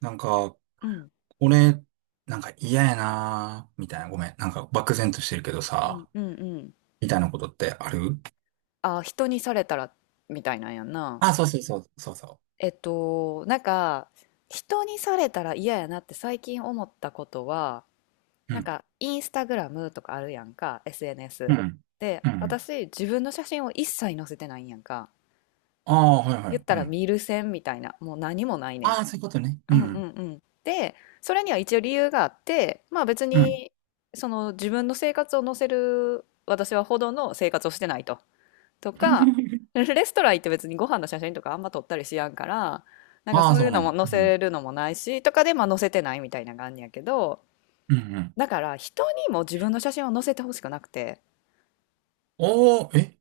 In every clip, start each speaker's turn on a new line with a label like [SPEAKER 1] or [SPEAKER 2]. [SPEAKER 1] なんか、
[SPEAKER 2] うん。
[SPEAKER 1] 俺、なんか嫌やなーみたいな、ごめん。なんか漠然としてるけど
[SPEAKER 2] うん
[SPEAKER 1] さ、
[SPEAKER 2] うんうん。
[SPEAKER 1] みたいなことってある。
[SPEAKER 2] あ、人にされたらみたいなんやんな。
[SPEAKER 1] あ、そうそうそう、そうそ
[SPEAKER 2] なんか人にされたら嫌やなって最近思ったことは、
[SPEAKER 1] う。う
[SPEAKER 2] なん
[SPEAKER 1] ん、
[SPEAKER 2] かインスタグラムとかあるやんか。
[SPEAKER 1] う
[SPEAKER 2] SNS
[SPEAKER 1] ん、
[SPEAKER 2] で
[SPEAKER 1] うん。
[SPEAKER 2] 私自分の写真を一切載せてないんやんか。
[SPEAKER 1] ああ、はいは
[SPEAKER 2] 言っ
[SPEAKER 1] い、
[SPEAKER 2] た
[SPEAKER 1] う
[SPEAKER 2] ら
[SPEAKER 1] ん。
[SPEAKER 2] 見る線みたいなもう何もないねん。
[SPEAKER 1] ああ、そういうことね。
[SPEAKER 2] う
[SPEAKER 1] う
[SPEAKER 2] んうん
[SPEAKER 1] ん、
[SPEAKER 2] うん。で、それには一応理由があって、まあ別
[SPEAKER 1] うん。
[SPEAKER 2] にその自分の生活を載せる私はほどの生活をしてないと、とか、レ ストラン行って別にご飯の写真とかあんま撮ったりしやんから、なんか
[SPEAKER 1] ああ、
[SPEAKER 2] そうい
[SPEAKER 1] そう
[SPEAKER 2] う
[SPEAKER 1] な
[SPEAKER 2] の
[SPEAKER 1] んや。
[SPEAKER 2] も載
[SPEAKER 1] うん、
[SPEAKER 2] せるのもないし、とかでまあ載せてないみたいな感じやけど、
[SPEAKER 1] うん、うん。
[SPEAKER 2] だから人にも自分の写真を載せてほしくなくて、
[SPEAKER 1] おー、え、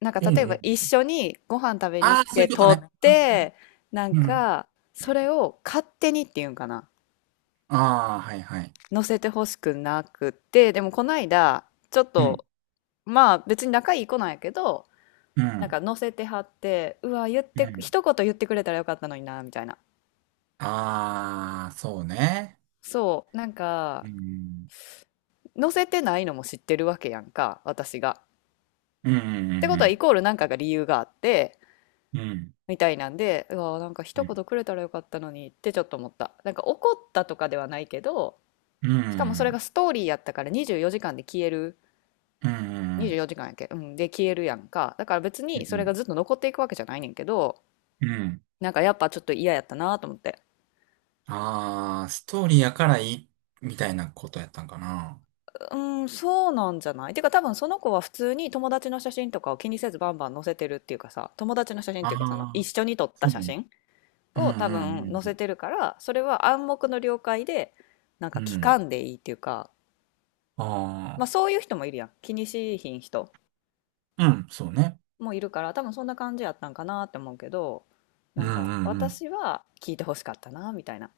[SPEAKER 2] なんか
[SPEAKER 1] う
[SPEAKER 2] 例え
[SPEAKER 1] ん、う
[SPEAKER 2] ば
[SPEAKER 1] ん。
[SPEAKER 2] 一緒にご飯食べに
[SPEAKER 1] あ
[SPEAKER 2] 行っ
[SPEAKER 1] あ、そう
[SPEAKER 2] て
[SPEAKER 1] いうこと
[SPEAKER 2] 撮
[SPEAKER 1] ね。
[SPEAKER 2] って、なん
[SPEAKER 1] うん。
[SPEAKER 2] かそれを勝手にっていうんかな、
[SPEAKER 1] ああ、はいはい。
[SPEAKER 2] 載せてほしくなくて、でもこの間、ちょっ
[SPEAKER 1] うん、
[SPEAKER 2] と、まあ別に仲いい子なんやけど、
[SPEAKER 1] う
[SPEAKER 2] なん
[SPEAKER 1] ん、
[SPEAKER 2] か載せてはって、うわ、言っ
[SPEAKER 1] う
[SPEAKER 2] て、
[SPEAKER 1] ん。
[SPEAKER 2] 一言言ってくれたらよかったのにな、みたいな。
[SPEAKER 1] ああ、そうね。
[SPEAKER 2] そう、なん
[SPEAKER 1] う
[SPEAKER 2] か、
[SPEAKER 1] ん、
[SPEAKER 2] 載せてないのも知ってるわけやんか、私が。
[SPEAKER 1] うん、う
[SPEAKER 2] ってことは、イ
[SPEAKER 1] ん、
[SPEAKER 2] コールなんかが理由があって、
[SPEAKER 1] うん、うん、
[SPEAKER 2] みたいなんで、うわ、なんか一言くれたらよかったのにってちょっと思った。なんか怒ったとかではないけど、
[SPEAKER 1] うん。う
[SPEAKER 2] しかもそれ
[SPEAKER 1] ん
[SPEAKER 2] がストーリーやったから24時間で消える。
[SPEAKER 1] うん、う
[SPEAKER 2] 24
[SPEAKER 1] ん、
[SPEAKER 2] 時間やっけ、うん、で消えるやんか。だから別
[SPEAKER 1] う
[SPEAKER 2] にそれが
[SPEAKER 1] ん。
[SPEAKER 2] ずっと残っていくわけじゃないねんけど、
[SPEAKER 1] うんうん。
[SPEAKER 2] なんかやっぱちょっと嫌やったなと思って。
[SPEAKER 1] ああ、ストーリーやからいい、みたいなことやったんかな。
[SPEAKER 2] うん、そうなんじゃない、てか多分その子は普通に友達の写真とかを気にせずバンバン載せてるっていうかさ、友達の写真っ
[SPEAKER 1] あ
[SPEAKER 2] ていうかその一
[SPEAKER 1] あ、
[SPEAKER 2] 緒に撮った
[SPEAKER 1] そう
[SPEAKER 2] 写
[SPEAKER 1] ね。
[SPEAKER 2] 真
[SPEAKER 1] うん、
[SPEAKER 2] を多
[SPEAKER 1] う
[SPEAKER 2] 分載せ
[SPEAKER 1] ん、
[SPEAKER 2] てるから、それは暗黙の了解で、なん
[SPEAKER 1] う
[SPEAKER 2] か
[SPEAKER 1] ん。う
[SPEAKER 2] 聞
[SPEAKER 1] ん。
[SPEAKER 2] かんでいいっていうか、ま
[SPEAKER 1] あ
[SPEAKER 2] あそういう人もいるやん。気にしいひん人
[SPEAKER 1] あ、うん、そうね。
[SPEAKER 2] もいるから、多分そんな感じやったんかなって思うけど、
[SPEAKER 1] う
[SPEAKER 2] な
[SPEAKER 1] ん、
[SPEAKER 2] んか
[SPEAKER 1] うん、うん。
[SPEAKER 2] 私は聞いてほしかったな、みたいな。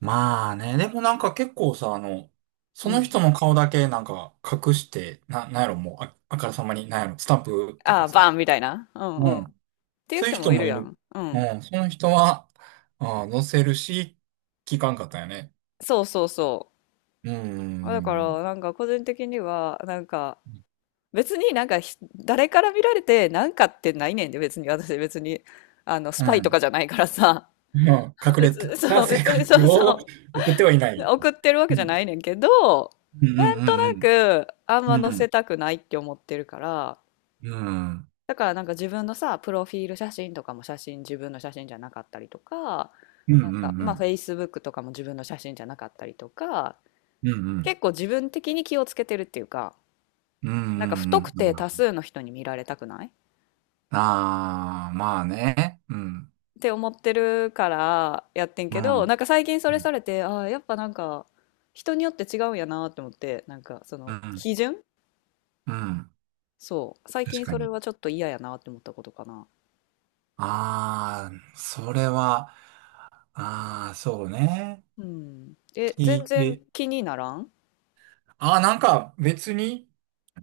[SPEAKER 1] まあね、でもなんか結構さ、
[SPEAKER 2] う
[SPEAKER 1] その
[SPEAKER 2] ん。
[SPEAKER 1] 人の顔だけなんか隠して、なんやろ、もう、あからさまに、なんやろ、スタンプと
[SPEAKER 2] ああ、
[SPEAKER 1] か
[SPEAKER 2] バン
[SPEAKER 1] さ。
[SPEAKER 2] みたいな。うん
[SPEAKER 1] う
[SPEAKER 2] うん。っ
[SPEAKER 1] ん。
[SPEAKER 2] ていう
[SPEAKER 1] そういう
[SPEAKER 2] 人
[SPEAKER 1] 人
[SPEAKER 2] もい
[SPEAKER 1] も
[SPEAKER 2] る
[SPEAKER 1] い
[SPEAKER 2] や
[SPEAKER 1] る。
[SPEAKER 2] ん。う
[SPEAKER 1] う
[SPEAKER 2] ん。
[SPEAKER 1] ん、その人は、ああ、載せるし、聞かんかったよね。
[SPEAKER 2] そうそうそう。
[SPEAKER 1] うん、う
[SPEAKER 2] あ、だか
[SPEAKER 1] ん、
[SPEAKER 2] らなんか個人的にはなんか、
[SPEAKER 1] うん。
[SPEAKER 2] 別になんか誰から見られてなんかってないねんで。別に私別にあのス
[SPEAKER 1] う
[SPEAKER 2] パイと
[SPEAKER 1] ん、
[SPEAKER 2] かじゃないからさ。
[SPEAKER 1] まあ、隠れ
[SPEAKER 2] 別に
[SPEAKER 1] た
[SPEAKER 2] そう、
[SPEAKER 1] 性
[SPEAKER 2] 別
[SPEAKER 1] 格
[SPEAKER 2] にそう
[SPEAKER 1] を
[SPEAKER 2] そ
[SPEAKER 1] 送ってはいな
[SPEAKER 2] う
[SPEAKER 1] い。
[SPEAKER 2] 送ってるわ
[SPEAKER 1] う
[SPEAKER 2] けじゃ
[SPEAKER 1] ん。
[SPEAKER 2] ないねんけど、
[SPEAKER 1] うんうん
[SPEAKER 2] なんと
[SPEAKER 1] う
[SPEAKER 2] な
[SPEAKER 1] ん
[SPEAKER 2] くあん
[SPEAKER 1] う
[SPEAKER 2] ま
[SPEAKER 1] ん。う
[SPEAKER 2] 載
[SPEAKER 1] ん。
[SPEAKER 2] せたくないって思ってるから、
[SPEAKER 1] うん
[SPEAKER 2] だからなんか自分のさプロフィール写真とかも写真自分の写真じゃなかったりとか、
[SPEAKER 1] うんう
[SPEAKER 2] なんかまあ
[SPEAKER 1] ん。
[SPEAKER 2] Facebook とかも自分の写真じゃなかったりとか、
[SPEAKER 1] うんうん。
[SPEAKER 2] 結構自分的に気をつけてるっていうか、
[SPEAKER 1] うんう
[SPEAKER 2] なんか不
[SPEAKER 1] ん
[SPEAKER 2] 特
[SPEAKER 1] うん
[SPEAKER 2] 定多
[SPEAKER 1] うん。
[SPEAKER 2] 数の人に見られたくないっ
[SPEAKER 1] ああ、まあね。うん。
[SPEAKER 2] て思ってるからやってん
[SPEAKER 1] う
[SPEAKER 2] けど、な
[SPEAKER 1] ん。
[SPEAKER 2] んか最近そ
[SPEAKER 1] う
[SPEAKER 2] れ
[SPEAKER 1] ん。
[SPEAKER 2] されて、ああ、やっぱなんか人によって違うんやなって思って、なんかそ
[SPEAKER 1] う
[SPEAKER 2] の
[SPEAKER 1] ん。
[SPEAKER 2] 基準、
[SPEAKER 1] うん、
[SPEAKER 2] そう。最
[SPEAKER 1] 確
[SPEAKER 2] 近
[SPEAKER 1] か
[SPEAKER 2] それ
[SPEAKER 1] に。
[SPEAKER 2] はちょっと嫌やなって思ったことかな。
[SPEAKER 1] ああ、それは、ああ、そうね。
[SPEAKER 2] うん。え、
[SPEAKER 1] 聞
[SPEAKER 2] 全
[SPEAKER 1] い
[SPEAKER 2] 然
[SPEAKER 1] て。
[SPEAKER 2] 気にならん。
[SPEAKER 1] ああ、なんか別に、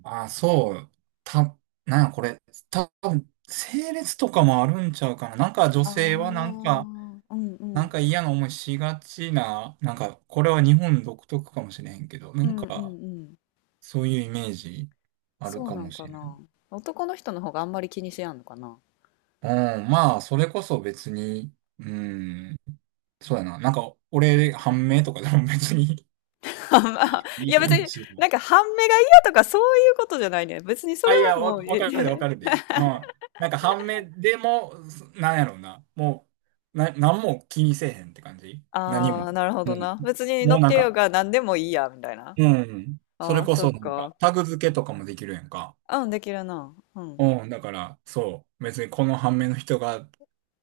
[SPEAKER 1] あ、そう。た、なんやこれ、多分、整列とかもあるんちゃうかな。なんか女
[SPEAKER 2] ああ、
[SPEAKER 1] 性はなんか、
[SPEAKER 2] うんう
[SPEAKER 1] なん
[SPEAKER 2] ん。
[SPEAKER 1] か嫌な思いしがちな、なんか、これは日本独特かもしれへんけど、な
[SPEAKER 2] う
[SPEAKER 1] ん
[SPEAKER 2] んう
[SPEAKER 1] か、
[SPEAKER 2] んうん。
[SPEAKER 1] そういうイメージある
[SPEAKER 2] そう
[SPEAKER 1] か
[SPEAKER 2] な
[SPEAKER 1] も
[SPEAKER 2] ん
[SPEAKER 1] し
[SPEAKER 2] か
[SPEAKER 1] れない。
[SPEAKER 2] な。男の人の方があんまり気にしやんのかな。
[SPEAKER 1] うん、まあ、それこそ別に、うん、そうやな。なんか、俺、判明とかでも別に
[SPEAKER 2] あんま
[SPEAKER 1] い
[SPEAKER 2] い
[SPEAKER 1] い
[SPEAKER 2] や別
[SPEAKER 1] 感
[SPEAKER 2] に、
[SPEAKER 1] じ。
[SPEAKER 2] なんか半目が嫌とかそういうことじゃないね。別にそ
[SPEAKER 1] あ、
[SPEAKER 2] れ
[SPEAKER 1] い
[SPEAKER 2] は
[SPEAKER 1] や、
[SPEAKER 2] もう、
[SPEAKER 1] わ
[SPEAKER 2] え。
[SPEAKER 1] かるで、わかる で。うん。なんか半目でも、す、なんやろうな。もう、なんも気にせえへんって感じ何
[SPEAKER 2] あ
[SPEAKER 1] も。
[SPEAKER 2] あ、なるほ
[SPEAKER 1] う
[SPEAKER 2] ど
[SPEAKER 1] ん。
[SPEAKER 2] な。別に乗
[SPEAKER 1] もう
[SPEAKER 2] っ
[SPEAKER 1] なん
[SPEAKER 2] てよう
[SPEAKER 1] か、
[SPEAKER 2] が何でもいいや、みたいな。
[SPEAKER 1] うん。そ
[SPEAKER 2] あ
[SPEAKER 1] れ
[SPEAKER 2] あ、
[SPEAKER 1] こ
[SPEAKER 2] そっ
[SPEAKER 1] そ、なん
[SPEAKER 2] か。
[SPEAKER 1] か、タグ付けとかもできるやんか。
[SPEAKER 2] うん、できるな。うん。
[SPEAKER 1] うん。だから、そう。別にこの半目の人が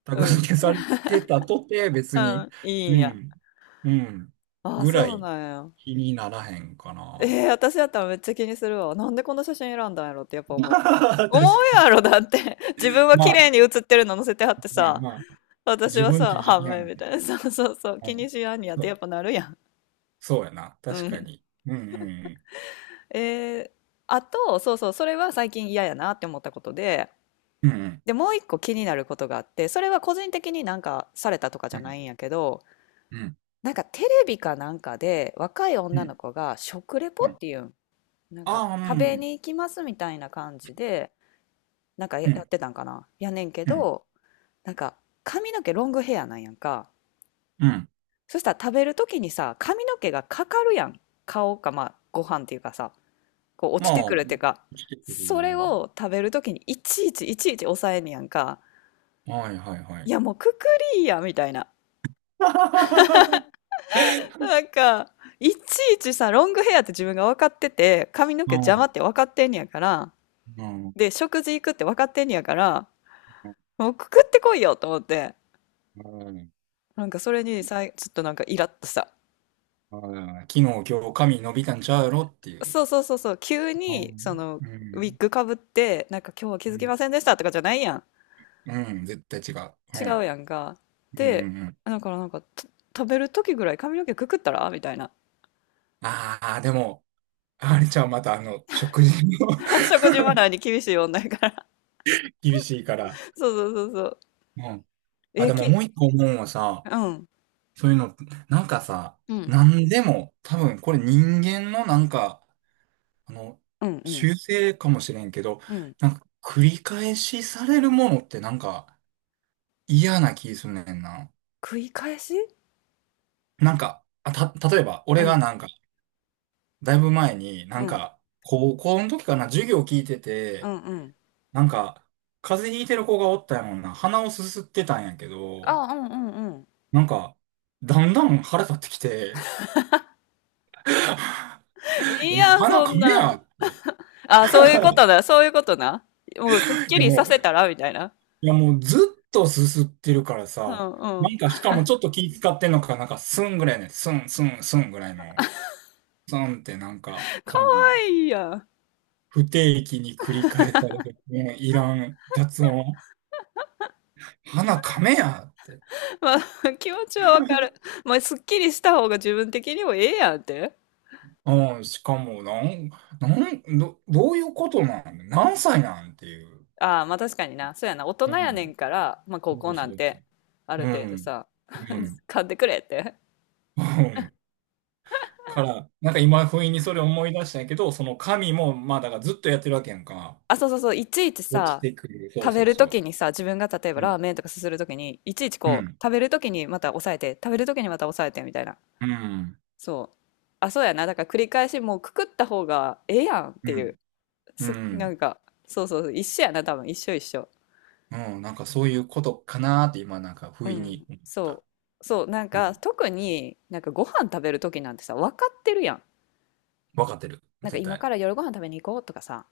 [SPEAKER 1] タ
[SPEAKER 2] う
[SPEAKER 1] グ
[SPEAKER 2] うん。
[SPEAKER 1] 付け
[SPEAKER 2] んう
[SPEAKER 1] されてたとて、
[SPEAKER 2] ん
[SPEAKER 1] 別
[SPEAKER 2] う
[SPEAKER 1] に、
[SPEAKER 2] ん、いいん
[SPEAKER 1] う
[SPEAKER 2] や。
[SPEAKER 1] ん。うん、
[SPEAKER 2] ああ、
[SPEAKER 1] ぐら
[SPEAKER 2] そう
[SPEAKER 1] い
[SPEAKER 2] なんや。
[SPEAKER 1] 気にならへんか
[SPEAKER 2] ええ、
[SPEAKER 1] な。
[SPEAKER 2] 私だったらめっちゃ気にするわ。なんでこの写真選んだんやろってやっぱ
[SPEAKER 1] 確
[SPEAKER 2] 思う。思う
[SPEAKER 1] か
[SPEAKER 2] や
[SPEAKER 1] に。
[SPEAKER 2] ろ、だって。自分は
[SPEAKER 1] ま
[SPEAKER 2] 綺麗
[SPEAKER 1] あ、
[SPEAKER 2] に写ってるの載せてはって
[SPEAKER 1] まあ、
[SPEAKER 2] さ、
[SPEAKER 1] まあ、
[SPEAKER 2] 私
[SPEAKER 1] 自
[SPEAKER 2] は
[SPEAKER 1] 分自
[SPEAKER 2] さ、
[SPEAKER 1] 身
[SPEAKER 2] 半
[SPEAKER 1] や
[SPEAKER 2] 面
[SPEAKER 1] ん。
[SPEAKER 2] みたいな。そうそうそう。
[SPEAKER 1] う
[SPEAKER 2] 気
[SPEAKER 1] ん。
[SPEAKER 2] にしやんにやって
[SPEAKER 1] そ、
[SPEAKER 2] やっぱなるやん。
[SPEAKER 1] そうやな。確
[SPEAKER 2] う
[SPEAKER 1] か
[SPEAKER 2] ん。
[SPEAKER 1] に。うん
[SPEAKER 2] えー、あと、そうそう、それは最近嫌やなって思ったことで、
[SPEAKER 1] うんうん。
[SPEAKER 2] で、もう一個気になることがあって、それは個人的になんかされたとかじ
[SPEAKER 1] う
[SPEAKER 2] ゃな
[SPEAKER 1] ん
[SPEAKER 2] いんやけど、
[SPEAKER 1] うんうん
[SPEAKER 2] なんかテレビかなんかで若い
[SPEAKER 1] う
[SPEAKER 2] 女
[SPEAKER 1] ん。
[SPEAKER 2] の子が食レポ
[SPEAKER 1] う
[SPEAKER 2] っ
[SPEAKER 1] ん。
[SPEAKER 2] ていうん、なんか
[SPEAKER 1] ああ、
[SPEAKER 2] 食
[SPEAKER 1] う
[SPEAKER 2] べ
[SPEAKER 1] ん。
[SPEAKER 2] に行きますみたいな感じで、なんか
[SPEAKER 1] う
[SPEAKER 2] やっ
[SPEAKER 1] ん
[SPEAKER 2] てたんかな。やねんけ
[SPEAKER 1] うん。
[SPEAKER 2] ど、なんか髪の毛ロングヘアなんやんか。
[SPEAKER 1] うん。
[SPEAKER 2] そしたら食べる時にさ、髪の毛がかかるやん。顔か、まあご飯っていうかさ、こう落
[SPEAKER 1] ま
[SPEAKER 2] ち
[SPEAKER 1] あ、
[SPEAKER 2] てくるっていうか、
[SPEAKER 1] 来てくる。
[SPEAKER 2] それを食べる時にいちいちいちいち抑えんねやんか。
[SPEAKER 1] はいはいは
[SPEAKER 2] い
[SPEAKER 1] い。
[SPEAKER 2] やもうくくりーやみたいな。なんか、いちいちさ、ロングヘアって自分が分かってて、髪の毛
[SPEAKER 1] う
[SPEAKER 2] 邪魔
[SPEAKER 1] ん。
[SPEAKER 2] って分かってんねやから、
[SPEAKER 1] うん。
[SPEAKER 2] で、食事行くって分かってんねやから、
[SPEAKER 1] うん。
[SPEAKER 2] もうくくってこいよと思って、
[SPEAKER 1] うん、
[SPEAKER 2] なんかそれにさい、ちょっとなんかイラッとした。
[SPEAKER 1] 昨日、今日、髪伸びたんちゃうやろっていう。
[SPEAKER 2] そうそうそうそう、急
[SPEAKER 1] う
[SPEAKER 2] に、そ
[SPEAKER 1] ん。
[SPEAKER 2] の、
[SPEAKER 1] う
[SPEAKER 2] ウィッ
[SPEAKER 1] ん。
[SPEAKER 2] グかぶって、なんか今日は気づ
[SPEAKER 1] う
[SPEAKER 2] き
[SPEAKER 1] ん。
[SPEAKER 2] ませんでしたとかじゃないやん。
[SPEAKER 1] うん、絶対違う。
[SPEAKER 2] 違
[SPEAKER 1] うん。
[SPEAKER 2] うやんか。
[SPEAKER 1] うん
[SPEAKER 2] で、
[SPEAKER 1] うんうん。
[SPEAKER 2] だからなんか、食べる時ぐらい髪の毛くくったらみたいな。
[SPEAKER 1] ああ、でも、あれちゃう、またあの、食事も
[SPEAKER 2] 食事マナーに厳しい女やから。
[SPEAKER 1] 厳しいから。
[SPEAKER 2] そうそうそうそう。
[SPEAKER 1] うん、あ、
[SPEAKER 2] え、
[SPEAKER 1] でも
[SPEAKER 2] き、
[SPEAKER 1] もう一個思うのはさ、
[SPEAKER 2] うん。
[SPEAKER 1] そういうの、なんかさ、
[SPEAKER 2] うん。
[SPEAKER 1] なんでも、多分これ人間のなんか、あの、
[SPEAKER 2] うんうん。
[SPEAKER 1] 習性かもしれんけど、
[SPEAKER 2] うん。
[SPEAKER 1] なんか繰り返しされるものってなんか嫌な気すんねんな。
[SPEAKER 2] 繰り返し、
[SPEAKER 1] なんか、例えば
[SPEAKER 2] う
[SPEAKER 1] 俺が
[SPEAKER 2] ん、
[SPEAKER 1] なんか、だいぶ前にな
[SPEAKER 2] う
[SPEAKER 1] ん
[SPEAKER 2] ん、
[SPEAKER 1] か、高校の時かな、授業聞いて
[SPEAKER 2] う
[SPEAKER 1] て、
[SPEAKER 2] ん、うん。
[SPEAKER 1] なんか、風邪ひいてる子がおったやもんな、鼻をすすってたんやけど、
[SPEAKER 2] あ、うん、うん、うん。
[SPEAKER 1] なんか、だんだん腹立ってきて、
[SPEAKER 2] い
[SPEAKER 1] い
[SPEAKER 2] い
[SPEAKER 1] や
[SPEAKER 2] やん、
[SPEAKER 1] 鼻
[SPEAKER 2] そん
[SPEAKER 1] 噛め
[SPEAKER 2] な。
[SPEAKER 1] やって。
[SPEAKER 2] あ、そういうことな、そういうことな。もうすっ
[SPEAKER 1] い
[SPEAKER 2] き
[SPEAKER 1] や
[SPEAKER 2] りさ
[SPEAKER 1] もう、
[SPEAKER 2] せたらみたいな。
[SPEAKER 1] いやもうずっとすすってるから
[SPEAKER 2] う
[SPEAKER 1] さ、
[SPEAKER 2] ん、う
[SPEAKER 1] な
[SPEAKER 2] ん。
[SPEAKER 1] んかしかもちょっと気使ってんのか、なんかスンぐらいね、スンスンスンぐらいの、スンってなんか、
[SPEAKER 2] か
[SPEAKER 1] こう
[SPEAKER 2] わいいやん。
[SPEAKER 1] 不定期に繰り返される、もういらん雑音。鼻かめやって。
[SPEAKER 2] まあ、気持ちはわかる。まあ、すっきりした方が自分的にもええやんって。
[SPEAKER 1] うん、しかも、なん、なん、ど、どういうことなん、何歳なんっていう。
[SPEAKER 2] ああ、まあ確かにな。そうやな。大人
[SPEAKER 1] う
[SPEAKER 2] やね
[SPEAKER 1] ん。
[SPEAKER 2] んから、まあ高
[SPEAKER 1] そ
[SPEAKER 2] 校
[SPEAKER 1] う
[SPEAKER 2] な
[SPEAKER 1] そ
[SPEAKER 2] ん
[SPEAKER 1] うそう。
[SPEAKER 2] て、ある
[SPEAKER 1] う
[SPEAKER 2] 程度
[SPEAKER 1] ん。
[SPEAKER 2] さ、
[SPEAKER 1] う ん。
[SPEAKER 2] 買ってくれって。
[SPEAKER 1] うん。から、なんか今、不意にそれ思い出したんやけど、その神も、まあ、だからずっとやってるわけやんか。
[SPEAKER 2] あ、そうそうそう、いちいち
[SPEAKER 1] 落ち
[SPEAKER 2] さ、
[SPEAKER 1] てくる。そう
[SPEAKER 2] 食べ
[SPEAKER 1] そう
[SPEAKER 2] ると
[SPEAKER 1] そ
[SPEAKER 2] きにさ、自分が例えば
[SPEAKER 1] う。うん。
[SPEAKER 2] ラーメンとかすするときに、いちいち
[SPEAKER 1] う
[SPEAKER 2] こう、
[SPEAKER 1] ん。
[SPEAKER 2] 食べるときにまた抑えて、食べるときにまた抑えてみたいな。
[SPEAKER 1] うん。
[SPEAKER 2] そう。あ、そうやな。だから繰り返しもうくくった方がええやんっ
[SPEAKER 1] う
[SPEAKER 2] ていう。
[SPEAKER 1] ん。う
[SPEAKER 2] な
[SPEAKER 1] ん。
[SPEAKER 2] んか、そうそうそう、一緒やな、多分。一緒一緒。
[SPEAKER 1] うん、なんかそういうことかなーって今、なんか
[SPEAKER 2] う
[SPEAKER 1] 不意
[SPEAKER 2] ん。
[SPEAKER 1] に思った。
[SPEAKER 2] そう。そう、なん
[SPEAKER 1] う
[SPEAKER 2] か、
[SPEAKER 1] ん。
[SPEAKER 2] 特になんかご飯食べるときなんてさ、分かってるやん。
[SPEAKER 1] わかってる。
[SPEAKER 2] なんか
[SPEAKER 1] 絶
[SPEAKER 2] 今
[SPEAKER 1] 対。
[SPEAKER 2] から夜ご飯食べに行こうとかさ、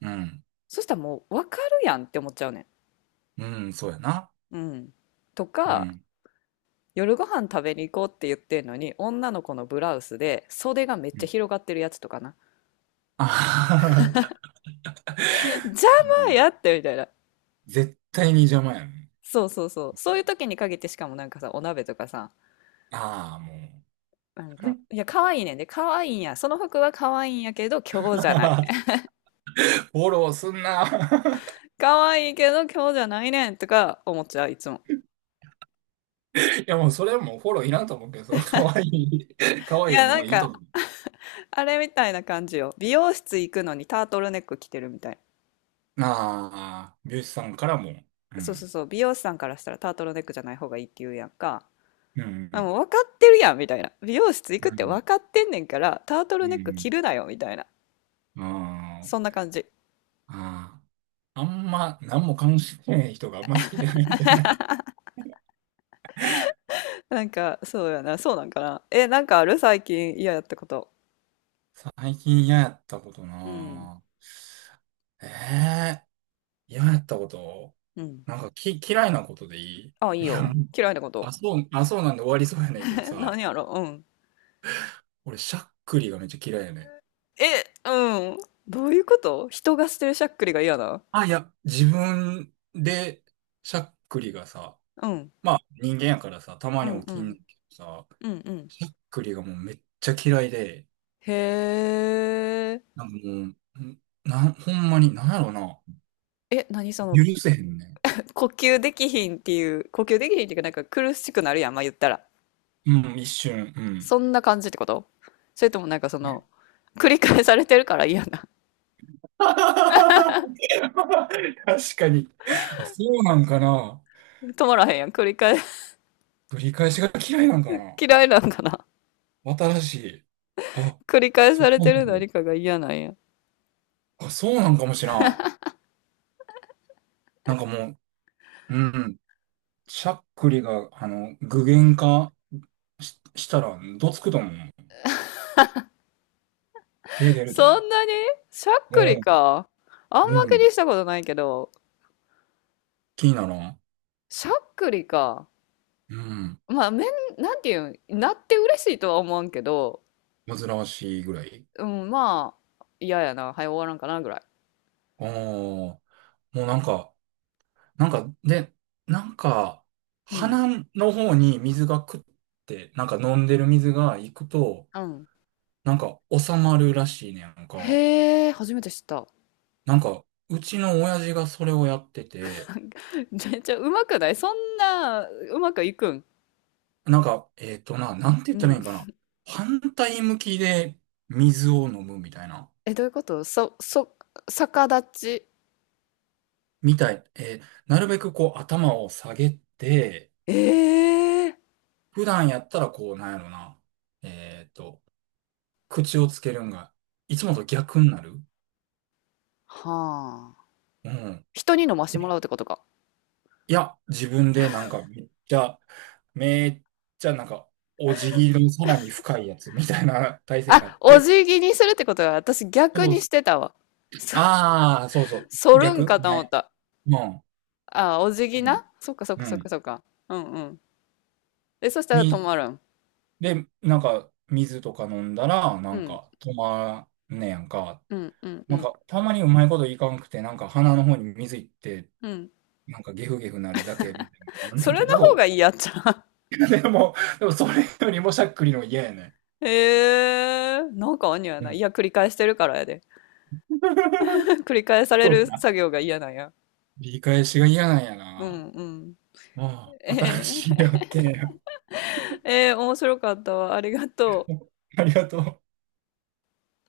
[SPEAKER 1] うん。
[SPEAKER 2] そしたらもう分かるやんって思っちゃうね
[SPEAKER 1] うん、そうやな。
[SPEAKER 2] ん。うん。と
[SPEAKER 1] う
[SPEAKER 2] か、
[SPEAKER 1] ん。
[SPEAKER 2] 夜ご飯食べに行こうって言ってんのに、女の子のブラウスで袖がめっ
[SPEAKER 1] う
[SPEAKER 2] ちゃ
[SPEAKER 1] ん。
[SPEAKER 2] 広がってるやつとかな。
[SPEAKER 1] あはは、
[SPEAKER 2] 邪
[SPEAKER 1] う
[SPEAKER 2] 魔
[SPEAKER 1] ん、
[SPEAKER 2] やってみたいな。
[SPEAKER 1] 絶対に邪魔やん。
[SPEAKER 2] そうそうそう。そういう時に限ってしかもなんかさ、お鍋とかさ、
[SPEAKER 1] ああ、も
[SPEAKER 2] なんか、
[SPEAKER 1] う。
[SPEAKER 2] いや、可愛いねんで、可愛いんや。その服は可愛いんやけど、今日じゃない。
[SPEAKER 1] フォローすんな。
[SPEAKER 2] 可愛いけど、今日じゃないねんとか思っちゃう、いつも。
[SPEAKER 1] いやもうそれはもうフォローいらんと思うけど、その可愛い、可
[SPEAKER 2] い
[SPEAKER 1] 愛い
[SPEAKER 2] や、な
[SPEAKER 1] も
[SPEAKER 2] ん
[SPEAKER 1] ういいと
[SPEAKER 2] か、
[SPEAKER 1] 思う。
[SPEAKER 2] あれみたいな感じよ。美容室行くのにタートルネック着てるみたい。
[SPEAKER 1] ああ、美容師さんからも。う
[SPEAKER 2] そうそう
[SPEAKER 1] ん。
[SPEAKER 2] そう。美容師さんからしたらタートルネックじゃない方がいいって言うやんか。
[SPEAKER 1] う
[SPEAKER 2] あ、
[SPEAKER 1] ん。
[SPEAKER 2] もう分かってるやんみたいな。美容室行
[SPEAKER 1] う
[SPEAKER 2] くって
[SPEAKER 1] ん。
[SPEAKER 2] 分かってんねんから、タート
[SPEAKER 1] う
[SPEAKER 2] ルネック着
[SPEAKER 1] ん。
[SPEAKER 2] るなよみたいな。
[SPEAKER 1] うん、あ
[SPEAKER 2] そんな
[SPEAKER 1] ー、
[SPEAKER 2] 感じ。
[SPEAKER 1] あー、あんま何も関心ない人があんま好きじゃないんじゃない？
[SPEAKER 2] なんか、そうやな、そうなんかな。え、なんかある最近嫌やったこと。
[SPEAKER 1] 最近嫌やったこと
[SPEAKER 2] うん。
[SPEAKER 1] なぁ。え嫌やったこと。
[SPEAKER 2] うん。
[SPEAKER 1] なんかき、嫌いなことでいい。
[SPEAKER 2] あ、いい
[SPEAKER 1] いや、
[SPEAKER 2] よ。嫌いなこと。
[SPEAKER 1] あ、そうなんで終わりそうや ねんけど
[SPEAKER 2] え、
[SPEAKER 1] さ、
[SPEAKER 2] 何やろう。ん。
[SPEAKER 1] 俺、しゃっくりがめっちゃ嫌いやねん。
[SPEAKER 2] え、うん。どういうこと、人がしてるしゃっくりが嫌な。
[SPEAKER 1] あ、いや、自分で、しゃっくりがさ、
[SPEAKER 2] うん。
[SPEAKER 1] まあ人間やからさ、たま
[SPEAKER 2] う
[SPEAKER 1] に
[SPEAKER 2] ん、
[SPEAKER 1] 起
[SPEAKER 2] う
[SPEAKER 1] きん
[SPEAKER 2] ん。
[SPEAKER 1] けどさ、
[SPEAKER 2] うん、うん。
[SPEAKER 1] しゃっくりがもうめっちゃ嫌いで、
[SPEAKER 2] へえ。
[SPEAKER 1] なんかもう、んなん、ほんまに、なんやろな、
[SPEAKER 2] え、何その、
[SPEAKER 1] 許せへんね
[SPEAKER 2] 呼吸できひんっていう、呼吸できひんっていうか、なんか苦しくなるやん、まあ言ったら。
[SPEAKER 1] ん。うん、一瞬、うん。
[SPEAKER 2] そんな感じってこと、それともなんかそ
[SPEAKER 1] ね、
[SPEAKER 2] の、繰り返されてるから嫌な。
[SPEAKER 1] 確かに。あ、そうなんかな。
[SPEAKER 2] 止まらへんやん。繰り返、
[SPEAKER 1] 繰り返しが嫌いなんかな。
[SPEAKER 2] 嫌いなんかな。
[SPEAKER 1] 新しい。あ、
[SPEAKER 2] 繰り返
[SPEAKER 1] そ
[SPEAKER 2] さ
[SPEAKER 1] こ
[SPEAKER 2] れ
[SPEAKER 1] ま
[SPEAKER 2] てる
[SPEAKER 1] で。
[SPEAKER 2] 何かが嫌なんや。
[SPEAKER 1] あ、そうなんかもしらん。なんかもう、うん。しゃっくりが、あの、具現化し、したら、どつくと思う。手出ると思
[SPEAKER 2] そんなにしゃっ
[SPEAKER 1] う。
[SPEAKER 2] く
[SPEAKER 1] う
[SPEAKER 2] り
[SPEAKER 1] ん、
[SPEAKER 2] か。あんま
[SPEAKER 1] う
[SPEAKER 2] 気に
[SPEAKER 1] ん。
[SPEAKER 2] したことないけど、
[SPEAKER 1] 気にならん。
[SPEAKER 2] しゃっくりか。
[SPEAKER 1] うん。
[SPEAKER 2] まあ、なんていうん、なって嬉しいとは思わんけど、
[SPEAKER 1] 煩わしいぐらい。
[SPEAKER 2] うん、まあ、嫌やな。はい、終わらんかなぐらい。
[SPEAKER 1] ああ、もうなんか、なんか、で、なんか、
[SPEAKER 2] うん。
[SPEAKER 1] 鼻の方に水がくって、なんか飲んでる水が行くと、
[SPEAKER 2] うん。
[SPEAKER 1] なんか収まるらしいね、なんか。
[SPEAKER 2] へえ、初めて知った。
[SPEAKER 1] なんか、うちの親父がそれをやってて、
[SPEAKER 2] めっちゃうまくない、そんな、うまくいくん。
[SPEAKER 1] なんか、えっとな、なんて言
[SPEAKER 2] う
[SPEAKER 1] ったらいい
[SPEAKER 2] ん。
[SPEAKER 1] んかな。反対向きで水を飲むみたいな。
[SPEAKER 2] え、どういうこと、逆立ち。
[SPEAKER 1] みたい。えー、なるべくこう頭を下げて、
[SPEAKER 2] ええー。
[SPEAKER 1] 普段やったらこう、なんやろな。えっと、口をつけるんが、いつもと逆になる。
[SPEAKER 2] はあ。
[SPEAKER 1] うん。
[SPEAKER 2] 人に飲ましても
[SPEAKER 1] え
[SPEAKER 2] らうってことか。
[SPEAKER 1] いや、自分でなんかめっちゃ、めっちゃなんか、お辞儀のさらに深いやつみたいな体勢になっ
[SPEAKER 2] あ、お
[SPEAKER 1] て、
[SPEAKER 2] 辞儀にするってことは、私逆
[SPEAKER 1] そう
[SPEAKER 2] に
[SPEAKER 1] そ
[SPEAKER 2] して
[SPEAKER 1] う。
[SPEAKER 2] たわ。そ、
[SPEAKER 1] ああ、そうそ
[SPEAKER 2] そ
[SPEAKER 1] う。
[SPEAKER 2] るん
[SPEAKER 1] 逆。
[SPEAKER 2] かと思っ
[SPEAKER 1] は、
[SPEAKER 2] た。
[SPEAKER 1] うん。
[SPEAKER 2] あ、お辞
[SPEAKER 1] う
[SPEAKER 2] 儀
[SPEAKER 1] ん。
[SPEAKER 2] な、そっかそっ
[SPEAKER 1] う
[SPEAKER 2] かそっか
[SPEAKER 1] ん。
[SPEAKER 2] そっか。うんうん。え、そしたら止
[SPEAKER 1] に
[SPEAKER 2] まるん。
[SPEAKER 1] で、なんか、水とか飲んだら、な
[SPEAKER 2] う
[SPEAKER 1] ん
[SPEAKER 2] ん。
[SPEAKER 1] か、止まんねやんか。
[SPEAKER 2] うんうんう
[SPEAKER 1] なん
[SPEAKER 2] ん。
[SPEAKER 1] か、たまにうまいこといかんくて、なんか、鼻の方に水いって、
[SPEAKER 2] うん。
[SPEAKER 1] なんか、ゲフゲフなるだけみたいなのもあんね
[SPEAKER 2] そ
[SPEAKER 1] ん
[SPEAKER 2] れ
[SPEAKER 1] け
[SPEAKER 2] の方
[SPEAKER 1] ど、
[SPEAKER 2] がいいやっちゃう。
[SPEAKER 1] でも、でも、それよりもしゃっくりの嫌やね
[SPEAKER 2] ええー、なんかにや
[SPEAKER 1] ん。う
[SPEAKER 2] ない。
[SPEAKER 1] ん。
[SPEAKER 2] いや、繰り返してるからやで。繰り返され
[SPEAKER 1] そう
[SPEAKER 2] る
[SPEAKER 1] か。
[SPEAKER 2] 作業が嫌なんや。
[SPEAKER 1] 理解しが嫌なんや
[SPEAKER 2] うん
[SPEAKER 1] な。
[SPEAKER 2] うん。
[SPEAKER 1] あ
[SPEAKER 2] え
[SPEAKER 1] あ、新しい
[SPEAKER 2] え
[SPEAKER 1] 発見や。
[SPEAKER 2] えー、面白かったわ。ありがとう。
[SPEAKER 1] ありがとう。